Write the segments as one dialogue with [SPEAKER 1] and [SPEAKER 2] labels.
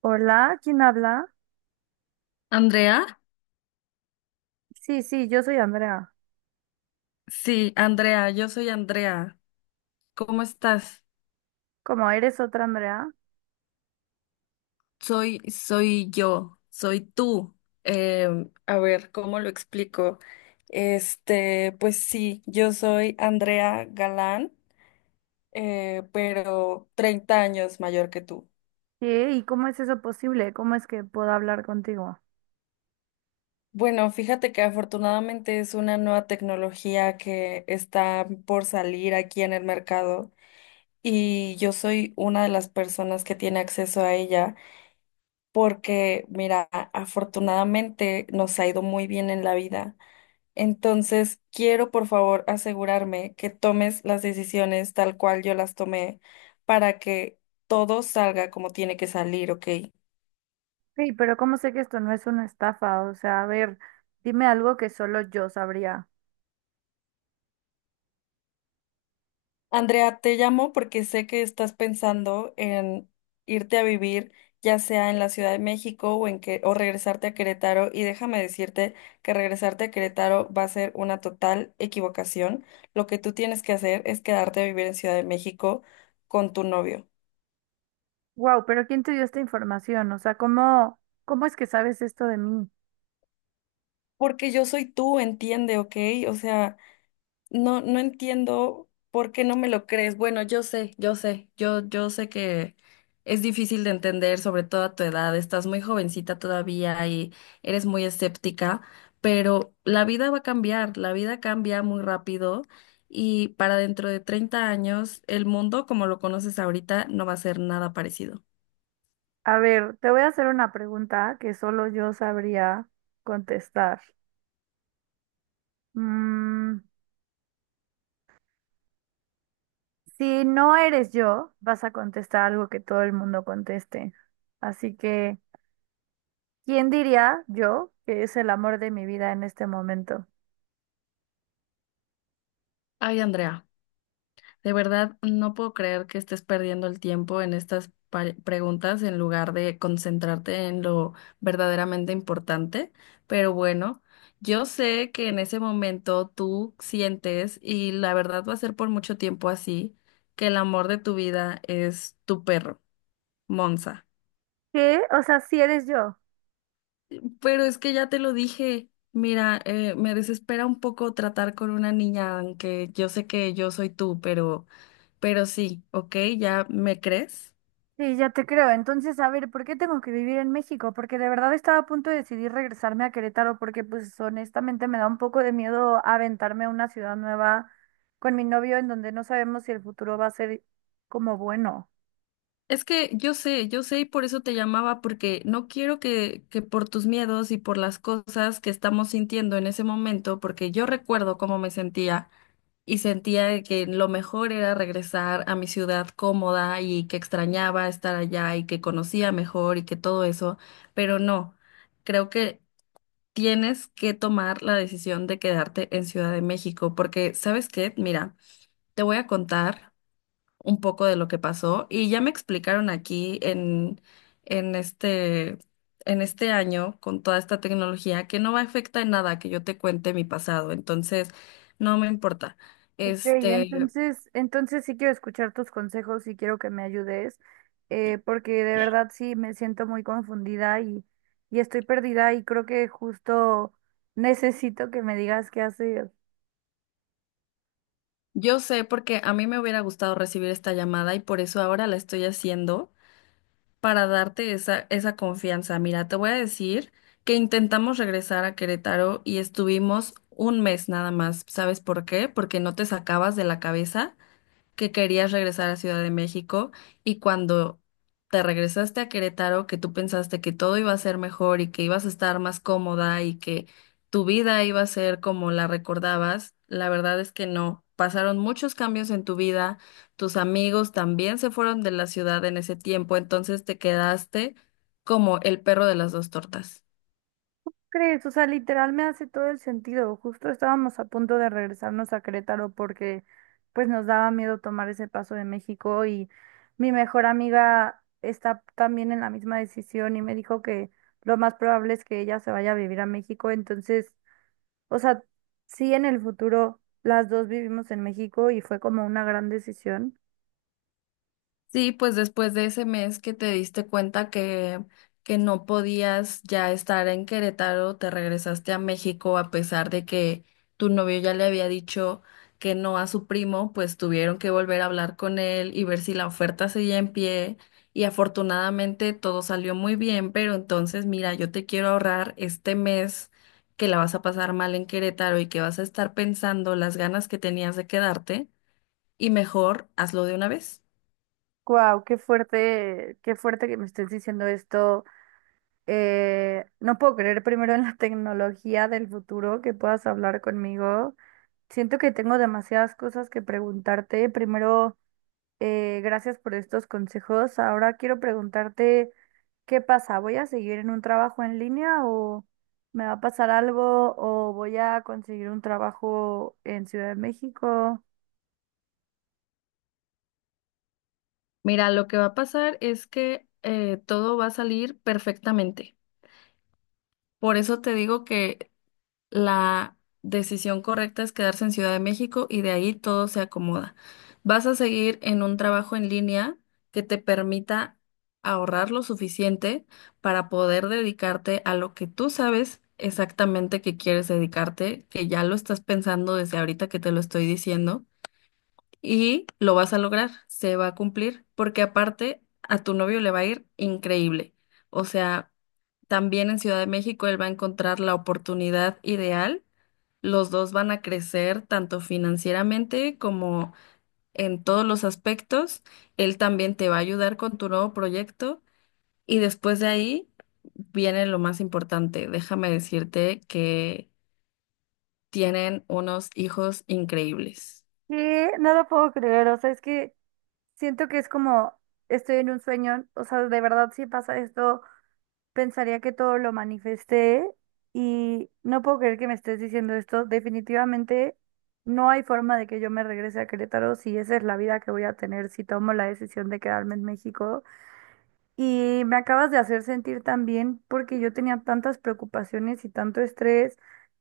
[SPEAKER 1] Hola, ¿quién habla?
[SPEAKER 2] Andrea,
[SPEAKER 1] Sí, sí, yo soy Andrea.
[SPEAKER 2] sí, Andrea, yo soy Andrea. ¿Cómo estás?
[SPEAKER 1] ¿Cómo eres otra Andrea?
[SPEAKER 2] Soy, soy yo, soy tú. A ver, ¿cómo lo explico? Este, pues sí, yo soy Andrea Galán, pero 30 años mayor que tú.
[SPEAKER 1] ¿Qué? ¿Y cómo es eso posible? ¿Cómo es que puedo hablar contigo?
[SPEAKER 2] Bueno, fíjate que afortunadamente es una nueva tecnología que está por salir aquí en el mercado y yo soy una de las personas que tiene acceso a ella. Porque, mira, afortunadamente nos ha ido muy bien en la vida. Entonces, quiero por favor asegurarme que tomes las decisiones tal cual yo las tomé para que todo salga como tiene que salir, ¿ok?
[SPEAKER 1] Sí, pero ¿cómo sé que esto no es una estafa? O sea, a ver, dime algo que solo yo sabría.
[SPEAKER 2] Andrea, te llamo porque sé que estás pensando en irte a vivir, ya sea en la Ciudad de México o en que o regresarte a Querétaro, y déjame decirte que regresarte a Querétaro va a ser una total equivocación. Lo que tú tienes que hacer es quedarte a vivir en Ciudad de México con tu novio,
[SPEAKER 1] Wow, pero ¿quién te dio esta información? O sea, ¿cómo es que sabes esto de mí?
[SPEAKER 2] porque yo soy tú, entiende, ¿ok? O sea, no, no entiendo por qué no me lo crees. Bueno, yo sé, yo sé, yo sé que es difícil de entender, sobre todo a tu edad. Estás muy jovencita todavía y eres muy escéptica, pero la vida va a cambiar, la vida cambia muy rápido y para dentro de 30 años el mundo como lo conoces ahorita no va a ser nada parecido.
[SPEAKER 1] A ver, te voy a hacer una pregunta que solo yo sabría contestar. Mm, si no eres yo, vas a contestar algo que todo el mundo conteste. Así que ¿quién diría yo que es el amor de mi vida en este momento?
[SPEAKER 2] Ay, Andrea. De verdad, no puedo creer que estés perdiendo el tiempo en estas preguntas en lugar de concentrarte en lo verdaderamente importante. Pero bueno, yo sé que en ese momento tú sientes, y la verdad va a ser por mucho tiempo así, que el amor de tu vida es tu perro, Monza.
[SPEAKER 1] ¿Qué? O sea, si eres yo.
[SPEAKER 2] Pero es que ya te lo dije. Mira, me desespera un poco tratar con una niña, aunque yo sé que yo soy tú, pero sí, ¿ok? ¿Ya me crees?
[SPEAKER 1] Sí, ya te creo. Entonces, a ver, ¿por qué tengo que vivir en México? Porque de verdad estaba a punto de decidir regresarme a Querétaro porque, pues, honestamente me da un poco de miedo aventarme a una ciudad nueva con mi novio en donde no sabemos si el futuro va a ser como bueno.
[SPEAKER 2] Es que yo sé y por eso te llamaba, porque no quiero que por tus miedos y por las cosas que estamos sintiendo en ese momento, porque yo recuerdo cómo me sentía y sentía de que lo mejor era regresar a mi ciudad cómoda y que extrañaba estar allá y que conocía mejor y que todo eso, pero no, creo que tienes que tomar la decisión de quedarte en Ciudad de México, porque ¿sabes qué? Mira, te voy a contar un poco de lo que pasó y ya me explicaron aquí en este, en este año con toda esta tecnología que no va a afectar en nada que yo te cuente mi pasado, entonces no me importa.
[SPEAKER 1] Ok,
[SPEAKER 2] Este,
[SPEAKER 1] entonces sí quiero escuchar tus consejos y quiero que me ayudes, porque de verdad sí me siento muy confundida y estoy perdida y creo que justo necesito que me digas qué hacer.
[SPEAKER 2] yo sé porque a mí me hubiera gustado recibir esta llamada y por eso ahora la estoy haciendo para darte esa confianza. Mira, te voy a decir que intentamos regresar a Querétaro y estuvimos un mes nada más. ¿Sabes por qué? Porque no te sacabas de la cabeza que querías regresar a Ciudad de México y cuando te regresaste a Querétaro, que tú pensaste que todo iba a ser mejor y que ibas a estar más cómoda y que tu vida iba a ser como la recordabas, la verdad es que no. Pasaron muchos cambios en tu vida, tus amigos también se fueron de la ciudad en ese tiempo, entonces te quedaste como el perro de las dos tortas.
[SPEAKER 1] ¿Crees? O sea, literal me hace todo el sentido. Justo estábamos a punto de regresarnos a Querétaro porque pues nos daba miedo tomar ese paso de México y mi mejor amiga está también en la misma decisión y me dijo que lo más probable es que ella se vaya a vivir a México, entonces... O sea, sí, en el futuro las dos vivimos en México y fue como una gran decisión.
[SPEAKER 2] Sí, pues después de ese mes que te diste cuenta que no podías ya estar en Querétaro, te regresaste a México a pesar de que tu novio ya le había dicho que no a su primo, pues tuvieron que volver a hablar con él y ver si la oferta seguía en pie. Y afortunadamente todo salió muy bien, pero entonces mira, yo te quiero ahorrar este mes que la vas a pasar mal en Querétaro y que vas a estar pensando las ganas que tenías de quedarte y mejor hazlo de una vez.
[SPEAKER 1] Wow, qué fuerte que me estés diciendo esto. No puedo creer primero en la tecnología del futuro que puedas hablar conmigo. Siento que tengo demasiadas cosas que preguntarte. Primero, gracias por estos consejos. Ahora quiero preguntarte. ¿Qué pasa? ¿Voy a seguir en un trabajo en línea o me va a pasar algo o voy a conseguir un trabajo en Ciudad de México?
[SPEAKER 2] Mira, lo que va a pasar es que todo va a salir perfectamente. Por eso te digo que la decisión correcta es quedarse en Ciudad de México y de ahí todo se acomoda. Vas a seguir en un trabajo en línea que te permita ahorrar lo suficiente para poder dedicarte a lo que tú sabes exactamente que quieres dedicarte, que ya lo estás pensando desde ahorita que te lo estoy diciendo. Y lo vas a lograr, se va a cumplir, porque aparte a tu novio le va a ir increíble. O sea, también en Ciudad de México él va a encontrar la oportunidad ideal. Los dos van a crecer tanto financieramente como en todos los aspectos. Él también te va a ayudar con tu nuevo proyecto. Y después de ahí viene lo más importante. Déjame decirte que tienen unos hijos increíbles.
[SPEAKER 1] ¿Qué? No lo puedo creer, o sea, es que siento que es como estoy en un sueño, o sea, de verdad si pasa esto, pensaría que todo lo manifesté y no puedo creer que me estés diciendo esto. Definitivamente no hay forma de que yo me regrese a Querétaro si esa es la vida que voy a tener si tomo la decisión de quedarme en México. Y me acabas de hacer sentir tan bien porque yo tenía tantas preocupaciones y tanto estrés.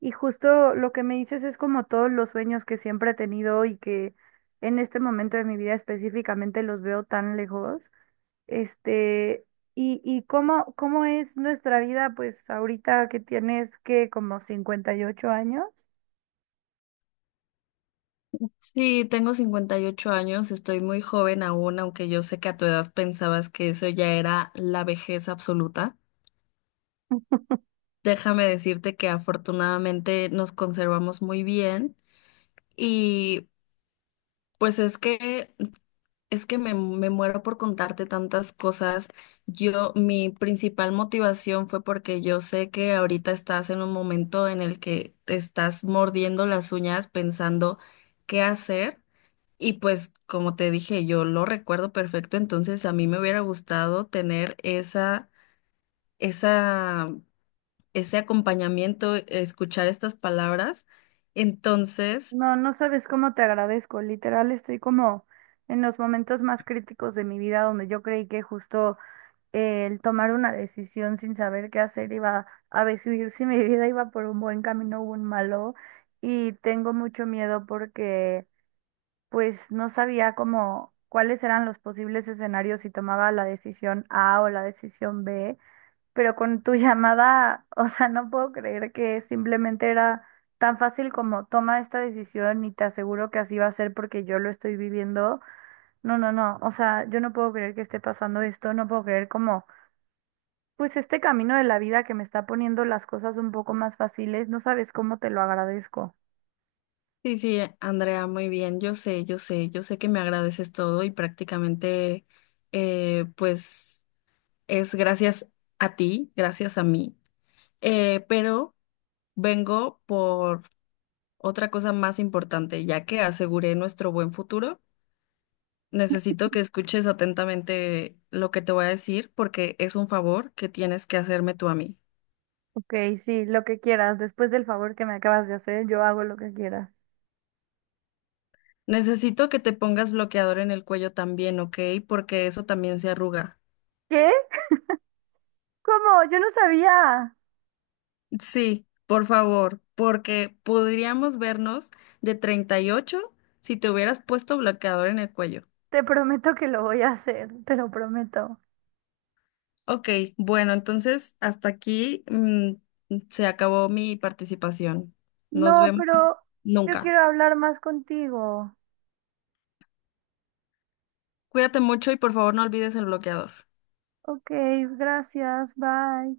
[SPEAKER 1] Y justo lo que me dices es como todos los sueños que siempre he tenido y que en este momento de mi vida específicamente los veo tan lejos. Este, y cómo es nuestra vida, pues ahorita que tienes que como 58 años.
[SPEAKER 2] Sí, tengo 58 años, estoy muy joven aún, aunque yo sé que a tu edad pensabas que eso ya era la vejez absoluta. Déjame decirte que afortunadamente nos conservamos muy bien y pues es que me muero por contarte tantas cosas. Yo, mi principal motivación fue porque yo sé que ahorita estás en un momento en el que te estás mordiendo las uñas pensando qué hacer. Y pues, como te dije, yo lo recuerdo perfecto, entonces a mí me hubiera gustado tener esa, ese acompañamiento, escuchar estas palabras. Entonces,
[SPEAKER 1] No, no sabes cómo te agradezco. Literal, estoy como en los momentos más críticos de mi vida donde yo creí que justo el tomar una decisión sin saber qué hacer iba a decidir si mi vida iba por un buen camino o un malo y tengo mucho miedo porque pues no sabía cómo cuáles eran los posibles escenarios si tomaba la decisión A o la decisión B, pero con tu llamada, o sea, no puedo creer que simplemente era tan fácil como toma esta decisión y te aseguro que así va a ser porque yo lo estoy viviendo. No, no, no, o sea, yo no puedo creer que esté pasando esto, no puedo creer cómo pues este camino de la vida que me está poniendo las cosas un poco más fáciles, no sabes cómo te lo agradezco.
[SPEAKER 2] sí, sí, Andrea, muy bien, yo sé, yo sé, yo sé que me agradeces todo y prácticamente, pues, es gracias a ti, gracias a mí. Pero vengo por otra cosa más importante, ya que aseguré nuestro buen futuro. Necesito que escuches atentamente lo que te voy a decir porque es un favor que tienes que hacerme tú a mí.
[SPEAKER 1] Ok, sí, lo que quieras. Después del favor que me acabas de hacer, yo hago lo que quieras.
[SPEAKER 2] Necesito que te pongas bloqueador en el cuello también, ¿ok? Porque eso también se arruga.
[SPEAKER 1] ¿Qué? ¿Cómo? Yo no sabía.
[SPEAKER 2] Sí, por favor, porque podríamos vernos de 38 si te hubieras puesto bloqueador en el cuello.
[SPEAKER 1] Te prometo que lo voy a hacer, te lo prometo.
[SPEAKER 2] Ok, bueno, entonces hasta aquí se acabó mi participación. Nos
[SPEAKER 1] No,
[SPEAKER 2] vemos
[SPEAKER 1] pero yo
[SPEAKER 2] nunca.
[SPEAKER 1] quiero hablar más contigo.
[SPEAKER 2] Cuídate mucho y por favor no olvides el bloqueador.
[SPEAKER 1] Ok, gracias, bye.